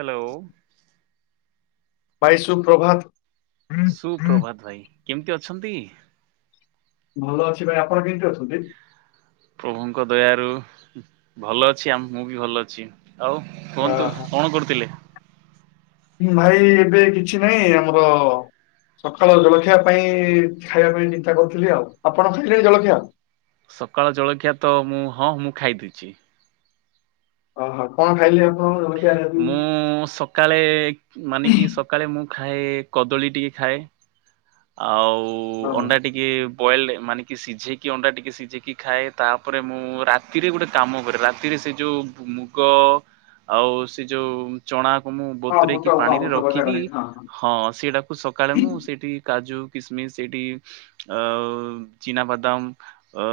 Hello! ଭାଇ ସୁପ୍ରଭାତ! ସୁପ୍ରଭାତ ଭାଇ, କେମିତି ଅଛନ୍ତି? ଭଲ ଅଛି ଭାଇ, ଆପଣ କେମିତି ଅଛନ୍ତି? ପ୍ରଭୁଙ୍କ ଦୟାରୁ ଭଲ ଅଛି, ଆ ମୁଁ ବି ଭଲ ଅଛି। ଆଉ କୁହନ୍ତୁ ଆହା। କଣ କରୁଥିଲେ? ଭାଇ ଏବେ କିଛି ନହିଁ ଆମର ସକାଳ ଜଳଖିଆ ପାଇଁ ଖାଇବା ପାଇଁ ଚିନ୍ତା କରୁଥିଲି ଆଉ, ଆପଣ ଖାଇଲେଣି ଜଳଖିଆ? ସକାଳ ଜଳଖିଆ ତ ମୁଁ ହଁ ମୁଁ ଖାଇଦେଇଛି। ଓଃ ହଁ, କଣ ଖାଇଲେ ଆପଣ? ଜଳଖିଆ ଆଜି ମୁଁ ସକାଳେ ମାନେ କି ସକାଳେ ମୁଁ ଖାଏ କଦଳୀ ଟିକେ ଖାଏ। ଆଉ ହଁ ଅଣ୍ଡା ଟି ଟିକେଏ ବଏଲ୍ ମାନେ କି ସିଝେଇକି ଅଣ୍ଡା ଟିକେ ସିଝେଇକି ଖାଏ ତାପରେ ମୁଁ ରାତିରେ ଗୋଟେ କାମ କରେ ରାତିରେ ସେ ଯୋଉ ମୁଗ ଆଉ ସେ ଯୋଉ ଚଣାକୁ ମୁଁ ହଁ ବତୁ ହଁ ବୁଟ ମରେଇକି ହଁ ପାଣିରେ ବୁଟ ଭଜା ରଖିକି କଲି ହଁ ସେଟାକୁ ସକାଳେ ମୁଁ ସେଇଠି କାଜୁ କିସମିସ ସେଇଠି ଅ ଚିନାବାଦାମ ଅ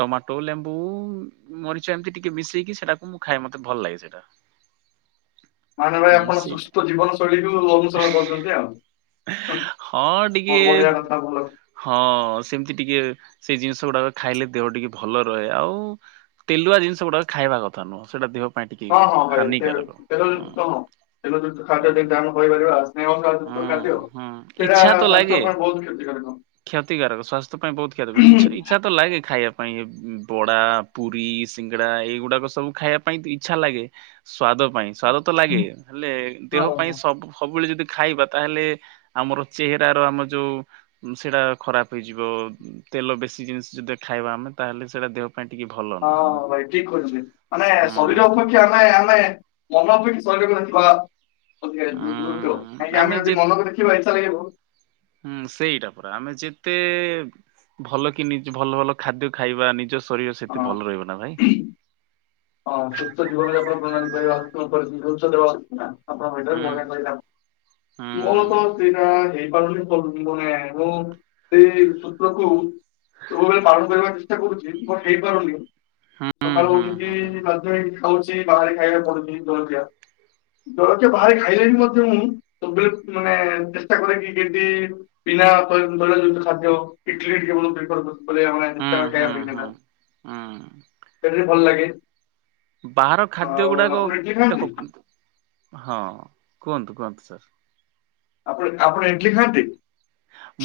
ଟମାଟୋ ଲେମ୍ବୁ ମରିଚ ଏମିତି ଟିକେ ମିଶେଇକି ସେଟାକୁ ମୁଁ ଖାଏ ମତେ ଭଲ ଲାଗେ ସେଇଟା। [unintelligible] ମାନେ ଭାଇ ହୁଁ ଆପଣ ସେଇଟା ସୁସ୍ଥ ଜୀବନ ଶୈଳୀକୁ ଅନୁସରଣ କରୁଛନ୍ତି ଆଉ ହଁ ଟିକେ ବ- ବଢିଆ କଥା ଭଲ ହଁ ସେମିତି ଟିକେ ସେଇ ଜିନିଷ ଗୁଡାକ ଖାଇଲେ ଦେହ ଟିକେ ଭଲ ରହେ ଆଉ? ତେଲୁଆ ଜିନଷ ଗୁଡ଼ାକ ଖାଇବା କଥାୁହଁ ସେଇଟା ଦେହ ପାଇଁ ଟିକେ ହଁ ହଁ ଭାଇ ତେଲ ହାନିକାରକ। ହଁ ତେଲ ଯୁକ୍ତ ହଁ ଖାଦ୍ୟ ଟିକେ ଡାଉନ୍ କହିପାରିବା। ହଁ ଯୁକ୍ତ ଖାଦ୍ୟ ହଁ ସେଟା ଇଚ୍ଛା ତ ସ୍ୱାସ୍ଥ୍ୟ ଲାଗେ ପାଇଁ ବହୁତ କ୍ଷତିକାରକ। କ୍ଷତିକାରକ ସ୍ୱାସ୍ଥ୍ୟ ପାଇଁ ବହୁତ ତିଛ ଇଚ୍ଛା ଲାଗେ ଖାଇବା। ପାଇଁ ବଡା ପୁରୀ ସିଙ୍ଗଡା ଏଇଗୁଡାକ ସବୁ ଖାଇବା ପାଇଁ ଇଚ୍ଛା ଲାଗେ। ସ୍ଵାଦ ପାଇଁ ସ୍ଵାଦ ତ ଲାଗେ ହେଲେ ଦେହ ହଁ ପାଇଁ ସବୁ ସବୁବେଳେ ଯଦି ଖାଇବା ତାହେଲେ ଆମର ଚେହେଚାର ଆମ ଯୋଉ ସେଇଟା ଖରାପ ହେଇଯିବ ତେଲ ବେଶି ଜିନିଷ ଯଦି ଖାଇବା ଆମେ ତାହେଲେ ସେଇଟା ଦେହ ପାଟିକି ଭଲ। ହଁ ନୁହଁ ମୁଁ ଭାଇ ଠିକ କହିଛନ୍ତି ମାନେ ହୁଁ ଶରୀର ଅପେକ୍ଷା ନାଇଁ ନାଇଁ ମାନେ ବି ଶୈରକୁ ନଥିଲା। ଅଧିକ ଦ୍ରୁତ ଉଁ କାହିଁକି ଆମେ ଯେ ଯଦି ମନକୁ ଦେଖିବା ଇଚ୍ଛା ଲାଗିବ। ହୁଁ ସେଇଟା ପରା ଆମେ ଯେତେ ଭଲ କି ନିଜ ଭଲ ଭଲ ଖାଦ୍ୟ ଖାଇବା ନିଜ ଶରୀର ସେତେ ହଁ ଭଲ ରହିବ ନା ଭାଇ। ହଁ ସୁସ୍ଥ ଜୀବନ ଯାପନ ପ୍ରଣାଳୀ କରିବା ଜୀବନ [inaudible] ଆପଣଙ୍କ ଭଟରେ ହୁଁ। ମନେ କହିଲ ହୁଁ ମୋର ତ ଦଟ ହେଇ ମ ମୁଁ ସେଇ ସୂତ୍ରକୁ ସବୁବେଳେ ପାଳନ କରିବାକୁ ଚେଷ୍ଟା କରୁଛି ବର ହେଇପାରୁନି ହୁଁ ହୁଁ ସକାଳଉଠିକି ବାଧ୍ୟ ହେଇ ଖାଉଛି ବାହାରେ ଖାଇବାକୁ ପଡୁଛିି ଜଳଖିଆ ଜଳଖିଆ ବାହାରେ ଖାଇଲେ ମଧ୍ୟ ମୁଁ ସବୁବେଳେ ମାନେ ଚେଷ୍ଟା କରେ କି କେମତି ହୁଁ ହୁଁ ହୁଁ ହୁଁ। [inaudible] ହୁଁ। ସେଟି ଭଲ ଲାଗେ? ବାହାର ଖାଦ୍ୟ ଆଉ ଗୁଡ଼ାକ ଆପଣ ଇଟଲି ଖାଆନ୍ତି? ଦେଖ ହଁ କୁହନ୍ତୁ କୁହନ୍ତୁ ସାର୍? ଆପଣ ଆପଣ ଇଡଲି ଖାଆନ୍ତି?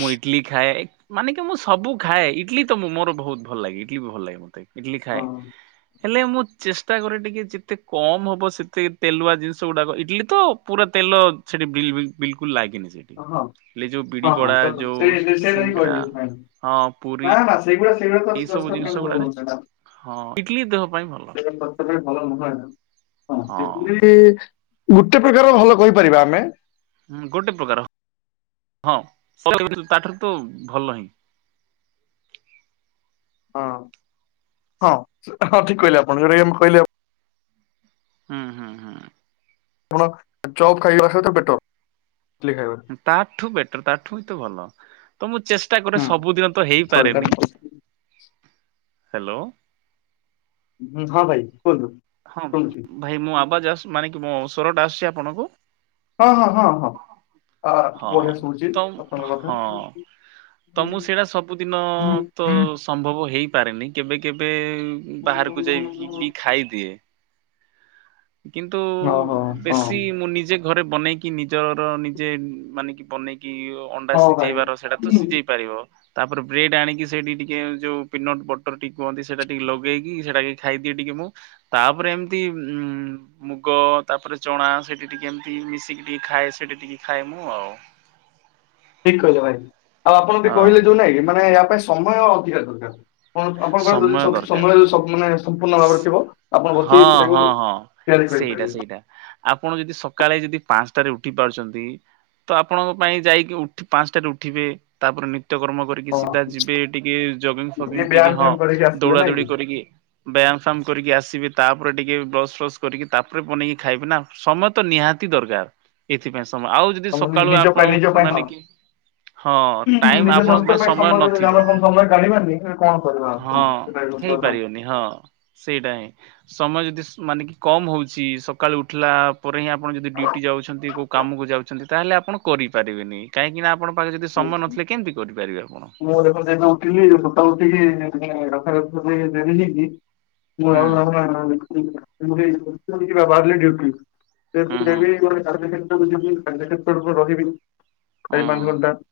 ମୁଁ ଇଟଲି ଖାଏ। ମାନେ କି ମୁଁ ସବୁ ଖାଏ ଇଟଲି ତ ମୋର ବହୁତ ଭଲ ଲାଗେ ଇଡଲିି ବି ଭଲ ଲାଗେ ମତେ ଇଟଲି ହଁ ଖାଏ। ହେଲେ ମୁଁ ଚେଷ୍ଟା କରେ ଟିକେ ଯେତେ କମ ହବ ସେତେ ତେଲୁଆ ଜିନିଷ ଗୁଡାକ ଇଟିଲି ତ ପୁରା ତେଲ ସେଠି ବିଲକୁଲ ଲାଗେନି ସେଠି। ହଁ ହେଲେ ଯୋଉ ବିଡି ହଁ ହଁ ବଡା ଯୋଉ ସେ ସେଇଟା ହିଁ ସିଙ୍ଗଡା କହି ହଁ ପୁରୀ ସେଇ ସେ ତ ଏଇ କଷ୍ଟ ସବୁ ଜିନିଷ ପାଇଁ ହ ଗୁଡାକ ସୋ ହଁ ଇଟଲି ଦେହ ପାଇଁ ଭଲ ହଁ। ସେ ଗୋଟେ ପ୍ରକାର ଭଲ କହିପାରିବା ଆମେ? ହଁ ଗୋଟେ ପ୍ରକାର ହଁ ତାଠାରୁ ତ ଭଲ ହିଁ ହଁ ହଁ ହଁ ଠିକ କହିଲେ ଆପଣ [inaudible] କହିଲେ? ହୁଁ ହୁଁ ହୁଁ। ଆପଣ ଚପ୍ ଖାଇବା ସହିତ ପେଟ୍ ତାଠୁ ବେଟର ତା ଠୁ ହ ତ ଭଲ। ତ ମୁଁ ଚେଷ୍ଟା କରେ ହୁଁ ସବୁଦିନ ତ ସରି ହେଇପାରେନି ତାର ହ୍ୟାଲୋ। ହଁ ଭାଇ କୁହନ୍ତୁ? ହଁ ଶୁଣୁଛି ଭାଇ ମୋ ଆବାଜ ମାନେ କି ମୋ ସ୍ଵରଟା ଆସୁଛି ଆପଣଙ୍କୁ ହଁ ହଁ ହଁ ହଁ ଆ ବଢିଆ ଶୁଭୁଛି ଆପଣଙ୍କ କଥା। [inaudible] ତମୁ କୁ ସେଇଟା ସବୁଦିନ ତ ସମ୍ଭବ ହେଇପାରେନି, କେବେ କେବେ ବାହାର୍ କୁ ଯାଇକି ବି ଖାଇଦିଏ। କିନ୍ତୁ, ଓହୋ ହଁ ବେଶୀ ମୁଁ ନିଜେ ଘରେ ବନେଇକି, ନିଜର ନିଜେ ମାନେ କି ବନେକି ଅଣ୍ଡା ହଁ ଭାଇ ସିଜେଇବାର, ସେଟା ତ ହୁଁ, ସିଜେଇ ପାରିବ। ତା'ପରେ ବ୍ରେଡ୍‌ ଆଣିକି ସେଇଟି ଟିକେ ଯଉ ପିନଟ୍ ବଟର୍ ଟିକେ କୁହନ୍ତି, ସେଇଟା ଟିକେ ଲଗେଇକି ସେଇଟାକେ ଖାଇଦିଏ ଟିକେ ମୁଁ। ତା'ପରେ ଏମ୍ତି ମୁଗ ତା'ପରେ ଚଣା ସେଟି ଟିକେ ଏମ୍‌ତି ମିଶିକି ଟିକେ ଖାଏ, ସେଟି ଟିକେ ଖାଏ ମୁଁ ଆଉ। ଠିକ୍ କହିଲେ ଭାଇ, ଆଉ ଆପଣ ବି କହିଲେ ହଁ ଯଉ ନାଇଁ କି ମାନେ ୟା ପାଇଁ ସମୟ ଅଧିକା ଦରକାର୍। ଆପଣଙ୍କ ଯଦି ସମୟ ଦରକାର। ସମୟ-----ମାନେ ସମ୍ପୂର୍ଣ୍ଣ ଭାବରେ ର ଥିବ। ଆପଣ ବସିକି ହଁ ସେଟାକୁ ହଁ ହଁ ସେଇଟା [inaudible] ସେଇଟା ଆପଣ ଯଦି ସକାଳେ ଯଦି ପାନ୍‌ଷ୍ଟା ରେ ଉଠି ପାରୁଚନ୍ତି। ତ ଆପଣଙ୍କ ପାଇଁ ଯାଇକି ପାନ୍‌ଷ୍ଟା ରେ ଉଠିବେ। ତା'ପରେ ନିତ୍ୟ କର୍ମ ହଁ ସିଦା ଯିବେ, ଟିକେ ଜଗିଙ୍ଗ୍ ଏ ଫଗିଙ୍ଗ୍ ଟିକେ ବ୍ୟାୟାମ ହଁ ଫ୍ୟାମ କରିକି ଆସିବେ ଦୌଡ଼ା ନାଇଁ ଦୌଡ଼ି କି? କରିକି। ବ୍ୟାୟାମ୍ ଫ୍ୟାମ୍ କରିକି ଆସିବେ, ତା'ପରେ ଟିକେ ବ୍ରସ୍ ଫ୍ରସ୍ କରିକି ତା'ପରେ ବନେଇକି ଖାଇବି ନା। ସମୟ ତ ନିହାତି ଦରକାର୍, ଏଥିପାଇଁ ସମୟ ଆଉ ଯଦି ତମ ନି- ସକାଳୁ ନିଜ ପାଇଁ ଆପଣ ନିଜ ପାଇଁ ହଁ। ଉ ହଁ, ହୁଁ ଟାଇମ୍ ନିଜ ସ୍ୱାସ୍ଥ୍ୟ ଆପଣଙ୍କ ପାଇଁ ସମୟ ଯଦି ଆମେ ନଥିବ। କଣ ସମୟ କାଢିବାନି ତେବେ କଣ କରିବା ଆକ୍ଚୁଆଲି ହଁ, ସେଟା ବି ସତ ହେଇ କଥା। ପାରିବନି ହଁ। ସେଇଟା ହିଁ, ସମୟ ଯଦି ମାନେ କି କମ୍ ହଉଚି। ସକାଳୁ ଉଠିଲା ପରେ ହିଁ ଆପଣ ଯଦି ଡ୍ୟୁଟି ଯାଉଛନ୍ତି, କଉ କାମକୁ ଯାଉଛନ୍ତି, ତା'ହେଲେ ଆପଣ କରିପାରିବେନି। କାହିଁକି ନା ଆପଣ ପାଖରେ ଯଦି ସମୟ ନଥିଲେ, କେମ୍ତି କରିପାରିବେ ଆପଣ? [inaudible] ହୁଁ [inaudible] ହୁଁ ହୁଁ [inaudible] ହୁଁ [inaudible]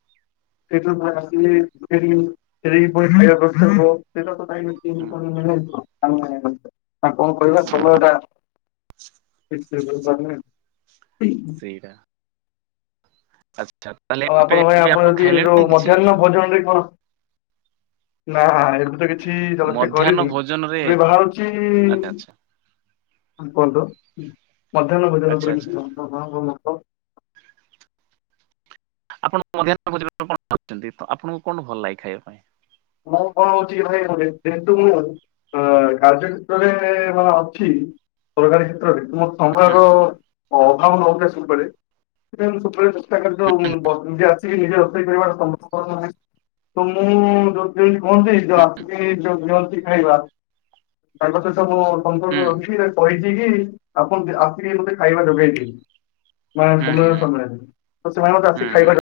[unintelligible] ହୁଁ [inaudible] [inaudible] ସେଇଟା। [inaudible] ଆଉ ଏବେ ଆପଣ ଏବେ ଆପଣ ଯଦି ଯଉ ଖାଇଲେଣି କିଛି ମଧ୍ୟାହ୍ନ ଭୋଜନ ରେ କ ନା ଏବେ ତ କିଛି ଜଳଖିଆ ମଧ୍ୟାହ୍ନ କରିନି, ଭୋଜନରେ ଏବେ ବାହାରୁଚି ଆଚ୍ଛା ଆଚ୍ଛା ଆଚ୍ଛା ଆଚ୍ଛା [inaudible] [inaudible] [inaudible] [inaudible] କାର୍ଯ୍ୟ କ୍ଷେତ୍ରରେ ହଁ ଅଛି। [inaudible] [inaudible] [inaudible] ହୁଁ [inaudible] ହୁଁ ହୁଁ ହୁଁ ହୁଁ ହୁଁ [inaudible]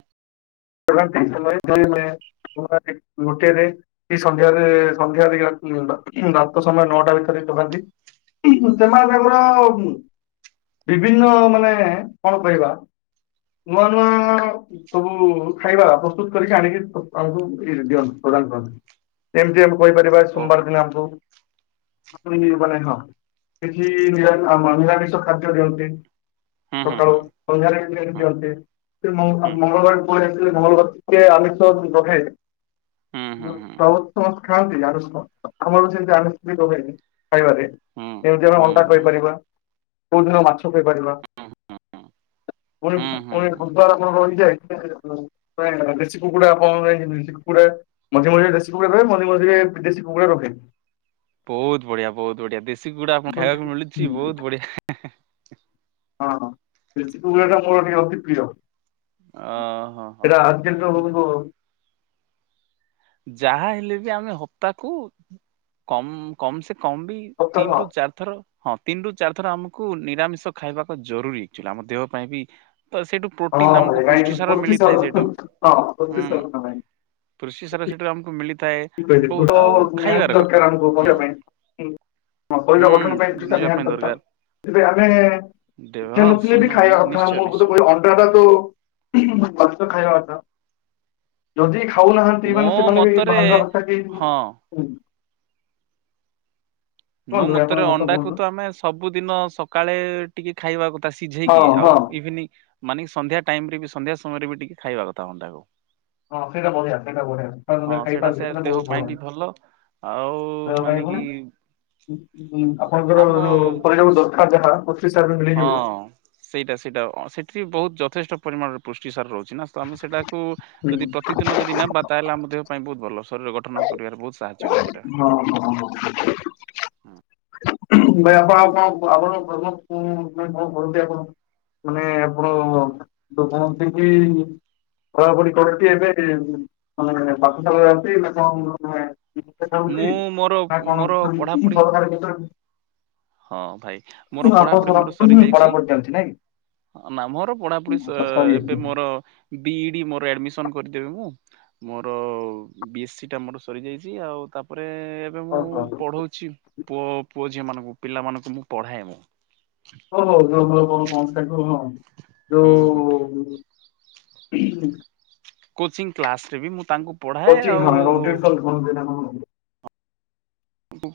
[inaudible] [inaudible] [inaudible] ବିଭିନ୍ନ ମାନେ, କ'ଣ କହିବା? [inaudible] [inaudible] ଏମ୍ତି ଆମେ କଇ ପାରିବା, ସୋମବାର୍ ଓହୋ ଦିନ ଆମ୍ ମାନେ ହଁ କିଛି ନିରାମିଷ ଖାଦ୍ୟ ଦିଅନ୍ତି। ହୁଁ ହୁଁ ସକାଳୁ ହୁଁ ସନ୍ଧ୍ୟାରେ ହୁଁ ଦିଅନ୍ତି ମ ହୁଁ। ମଙ୍ଗଳବାର ପରେ ମଙ୍ଗଳବାର ଟିକେ ହୁଁ ହୁଁ ଆମିଷ [unintelligible] ସମସ୍ତେ ଖାଆନ୍ତି ଆଇଁଷ ଆମର ଯେମିତି ଆଇଁଷ ହୁଏନି ଖାଇବାରେ ହୁଁ ଏମିତି ଆମେ ହୁଁ ଅଣ୍ଡା ହୁଁ ହୁଁ କରିପାରିବା କୋଉ ଦିନ ମାଛ କରିପାରିବା ହୁଁ ହୁଁ ହୁଁ। ପୁଣି ହୁଁ ହୁଁ ପୁଣି ହୁଁ ବୁଧବାର ଆପଣଙ୍କର ରହିଯାଏ ଦେଶି କୁକୁଡ଼ା ଆପଣଙ୍କର ଦେଶୀ କୁକୁଡ଼ା ମଝିରେ ମଝିରେ ଦେଶୀ କୁକୁଡ଼ା ରହେ ମଝିରେ ମଝିରେ ବିଦେଶୀ କୁକୁଡ଼ା ରହେ। ବହୁତ ବଢିଆ ବହୁତ ବଢିଆ। ଦେଶୀ କୁକୁଡା ଆପଣଙ୍କୁ ହଁ ଖାଇବାକୁ ମିଳୁଛି ବହୁତ ବଢିଆ। ହଁ ହଁ ଦେଶୀ କୁକୁଡା ଟା ମୋର ଟିକେ ଅତି ପ୍ରିୟ। ଅ ହଁ ହଁ ଏଟା ହଁ। [unintelligible] ଯାହା ହେଲେ ବି ଆମେ ହପ୍ତାକୁ କମ କମ ସେ କମ ବି ତିନ୍ ସପ୍ତାହ ରୁ ଚାରି ଥର ହଁ ତିନି ରୁ ଚାରି ଥର ଆମକୁ ନିରାମିଷ ଖାଇବାକ ଜରୁରୀ, ଆକ୍ଚୁଆଲି ଆମ ଦେହ ପାଇଁ ବି ତ ସେଇଠୁ ହଁ ପ୍ରୋଟିନ ଭାଇ ଆମକୁ ଭାଇ ପୃଷ୍ଟି ସାର ପୋତି ମିଳିଥାଏ ସବ ସେଇଠୁ ହଁ ପୋତି ହୁଁ। ସବ ଭାଇ। ପୃଷ୍ଟିସାର ସେଟୁ ଆମକୁ ମିଳି [unintelligible] ନିହାତି ଦରକାର ଆମକୁ ହୁଁ। ଗଢ଼ିବା ପାଇଁ। ଆମ ଶରୀର ହୁଁ ଗଠନ ପାଇଁ ସେଟା ଗୁଞ୍ଜିବା ନିହାତି ପାଇଁ ଦରକାର। ଏବେ ଆମେ ଦେ ହଁ ଖେଲୁଥିଲେ ଶୁନ ବି ଖାଇବା କଥା ନିଶ୍ଚୟ ମୋ ନିଶ୍ଚୟ କ ଅଣ୍ଡା ଟା ତ ମାଂସ ଖାଇବା କଥା। ଯଦି ଖାଉନାହାନ୍ତି ମୋ ମାନେ ସେମାନେ ବି ମତରେ ଭାବିବା କଥା କି? ହଁ ମୋ କୁହନ୍ତୁ ଭାଇ ମତରେ ଆପଣଙ୍କ ମତ ଅଣ୍ଡାକୁ କୁହନ୍ତୁ। ତ ଆମେ ସବୁଦିନ ସକାଳେ ଟିକେ ଖାଇବା କଥା ହଁ ସିଝେଇକି। ହଁ ଆଉ ଇଭିନିଂ ମାନେ କି ସନ୍ଧ୍ୟା ଟାଇମ ରେ ବି ସନ୍ଧ୍ୟା ସମୟରେ ବି ଟିକେ ଖାଇବା କଥା ଅଣ୍ଡାକୁ। ହଁ ସେଟା ବଢିଆ ସେଟା ବଢିଆ। ଅଣ୍ଡା ହଁ ସେ ଖାଇପାରିଲେ ସେଇଟା ଦେହ ବହୁତ ପାଇଁ ଭଲ। ବି ଆଉ ଦେହ ପାଇଁ ମାନେ ଭଲ। କି ଆପଣଙ୍କର ଆମ ଯୋଉ ଶରୀର କୁ ଦରକାର ଯାହା ପୋଷ୍ଟିସାର ହଁ ମିଳିଯିବ। ସେଇଟା ସେଇଟା ଅ ସେଠି ବି ବହୁତ ଯଥେଷ୍ଟ ପରିମାଣର ପୁଷ୍ଟିସାର ରହୁଛି ନା ତ ଆମେ ସେଇଟା କୁ ହୁଁ ଯଦି ପ୍ରତିଦିନ ଯଦି ନେବା ତାହେଲେ ଆମ ଦେହ ପାଇଁ ବହୁତ ଭଲ। ଶରୀର ଗଠନ କରିବାରେ ବହୁତ ସାହାଯ୍ୟ କରେ ସେଇଟା। ହଁ ହଁ ହଁ। ଭାଇ ଆପଣ ଆଉ ହୁଁ। କ କଣ ଆପଣ କ କଣ କରନ୍ତି ଆପଣ? ମାନେ ଆପଣ ଯୋଉ କହନ୍ତି କି ପଢା ପଢି [unintelligible] କଣ ହେଉଛି ନା ମୁଁ ମୋର କଣ ମୋର ପଢାପଢି ସରକାର କଥା ହଁ ଭାଇ ମୋର ଆପଣଙ୍କର ପଢାପଢି ମୋର ସରି ଯାଇଛି ପଢାପଢି ଚାଲିଛି ନାଇଁ ନା ମୋର ପଢାପଢି ସ କି ସରି ଯାଇଛି ଏବେ ମୋର ବି ଇ ଡି ମୋର ଆଡମିସନ କରିଦେବି ମୁଁ। ମୋର ବି ଏସ୍ ସି ଟା ମୋର ସରିଯାଇଛି, ଆଉ ତାପରେ ଏବେ ମୁଁ ହଉ ପଢ଼ଉଛି ପୁଅ ପୁଅ ଝିଅ ମାନଙ୍କୁ ପିଲାମାନଙ୍କୁ ମୁଁ ପଢ଼ାଏ ମୁଁ। ହଉ ହଉ ଯୋଉ ହୋଊ ହଁ ହୁଁ ହୁଁ ଯୋଉ ହୁ ହୁ [inaudible] କୋଚିଂ କ୍ଲାସ ରେ ବି ମୁଁ ତାଙ୍କୁ ପଢାଏ କୋଚିଂ ହଁ ଆଉ ଏବଂ [unintelligible]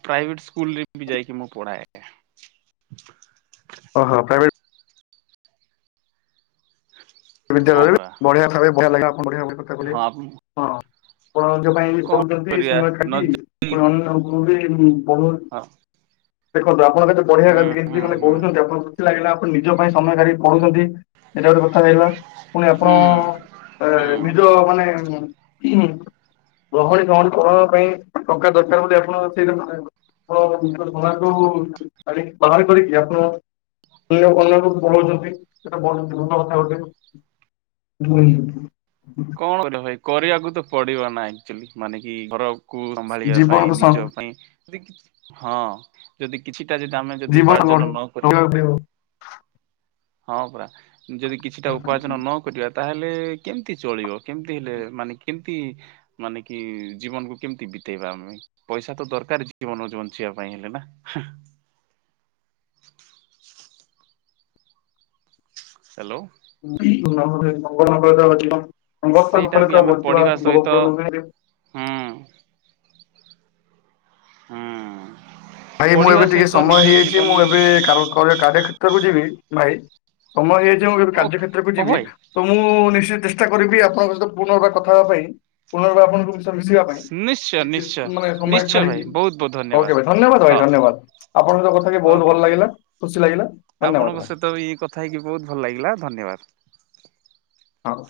ପ୍ରାଇଭେଟ୍ ସ୍କୁଲରେ ବି ଯାଇକି ମୁଁ ପଢ଼ାଏ। ଓହୋ ପ୍ରାଇଭେଟ? ହଁ ବିଦ୍ୟାଳୟରେ ପରା ବଢିଆ ବଢିଆ କଥା କହିଲେ। ହଁ ଆପଣ ନିଜ ପାଇଁ ବି କଣ ପଢୁଛନ୍ତି କରିବା ସମୟ ନ କାଟି ଯଦି ପୁଣି ଅନ୍ୟ କୁ ବି ପଢ ହଁ। ଦେଖନ୍ତୁ ଆପଣ କେତେ ବଢିଆ ହୁଁ କେମିତି ହୁଁ କେମିତି ମା ହୁଁ କହୁଛନ୍ତି ଆପଣଙ୍କୁ ଖୁସି ଲାଗିଲା। ଆପଣ ନିଜ ପାଇଁ ସମୟ କାଢ଼ି ପଢୁଛନ୍ତି ଏଇଟା ଗୋଟେ କଥା ଦେଖିଲ। ପୁଣି ଆପଣ ହୁଁ ଏ ହୁଁ। ନିଜ ମାନେ ରହଣୀ ସହଣୀ ପଢା ପାଇଁ ଟଙ୍କା ଦରକାର ବୋଲି ଆପଣ ସେଇ ଦେଉନାହାନ୍ତି ହ ନିଜ ସମୟକୁ ବା ବାହାର କରିକି ଆପଣ ଅନ୍ୟ ଅନ୍ୟ କୁ ପଢ଼ଉଛନ୍ତି ସେଟା ବଡ ଭଲ କଥା ଗୋଟେ। ହୁଁ। କଣ କରିବା ଭାଇ କରିବାକୁ ତ ପଡିବ ଆକଚୁଲି ମାନିକି ଘର ଆଉ। କୁ ସମ୍ଭାଳିବା ପାଇଁ ଜୀବନକୁ ସ- ନିଜ ପାଉଁ ହଁ ଯଦି କିଛିଟା ଯଦି ଆମେ ଯଦି ଜୀବନ ଉପାର୍ଜନ ଗଢି- ନ କରିବା। ଗଢିବାକୁ ପଡିବ। ହଁ ପା ଯଦି କିଛିଟା ଉପାର୍ଜନ ନ କରିବା ତାହେଲେ କେମତି ଚଳିବ କେମତି ହେଲେ ମାନେ କେମତି ମାନେ କି ଜୀବନକୁ କେମିତି ବିତେଇବା ଆମେ ପଇସା ତ ଦରକାର ଜୀବନ ବଞ୍ଚିବା ପାଇଁ ହେଲେ ନା ହାଲୋ। ବି [unintelligible] ବଞ୍ଚିବା ସେଇଟା ବି ଆମେ ପଢିବା ସମ୍ଭବପୂର୍ଣ ସହିତ ନୁହେଁ। ହୁଁ। ହୁଁ। ଭାଇ ମୁଁ ପଢିବା ଏବେ ଟିକେ ସହିତ ସମୟ ନିଜ ହେଇଯାଇଛି ଜୀବନ ମୁଁ ଏବେ କାର କରେ କରୀୟ କ୍ଷେତ୍ର କୁ ଯିବି ଭାଇ ସମୟ ହେଇଯାଇଛି ମୁଁ ଏବେ କାର୍ଯ୍ୟ ଓକେ କ୍ଷେତ୍ରକୁ ଓହୋ ଯିବି। ଭାଇ ତ ମୁଁ ନିଶ୍ଚିତ ଚେଷ୍ଟା କରିବି ଆପଣଙ୍କ ସହିତ ପୁନର୍ବାର କଥା ହେବା ପାଇଁ ପୁନର୍ବାର ଆପଣଙ୍କୁ ମିଶିବା ପାଇଁ ନିଶ୍ଚୟ ନିଶ୍ଚୟ ମାନେ ସମୟ ନିଶ୍ଚୟ ଭାଇ ଛାଡିକି ବହୁତ ବହୁତ ହଉ କେବେ ଧନ୍ୟବାଦ। ଭାଇ ହଁ ଧନ୍ୟବାଦ ଆପଣଙ୍କ କଥା ହେଇକି ବୋହୁତ ଓକେ ଭଲ ଲାଗିଲା ଖୁସି ଲାଗିଲା ଧନ୍ୟବାଦ ଭାଇ। ତ ଏଇ କ କଥା ହେଇକି ବୋହୁତ ଭଲ ଲାଗିଲା ଧନ୍ୟବାଦ। ହଉ।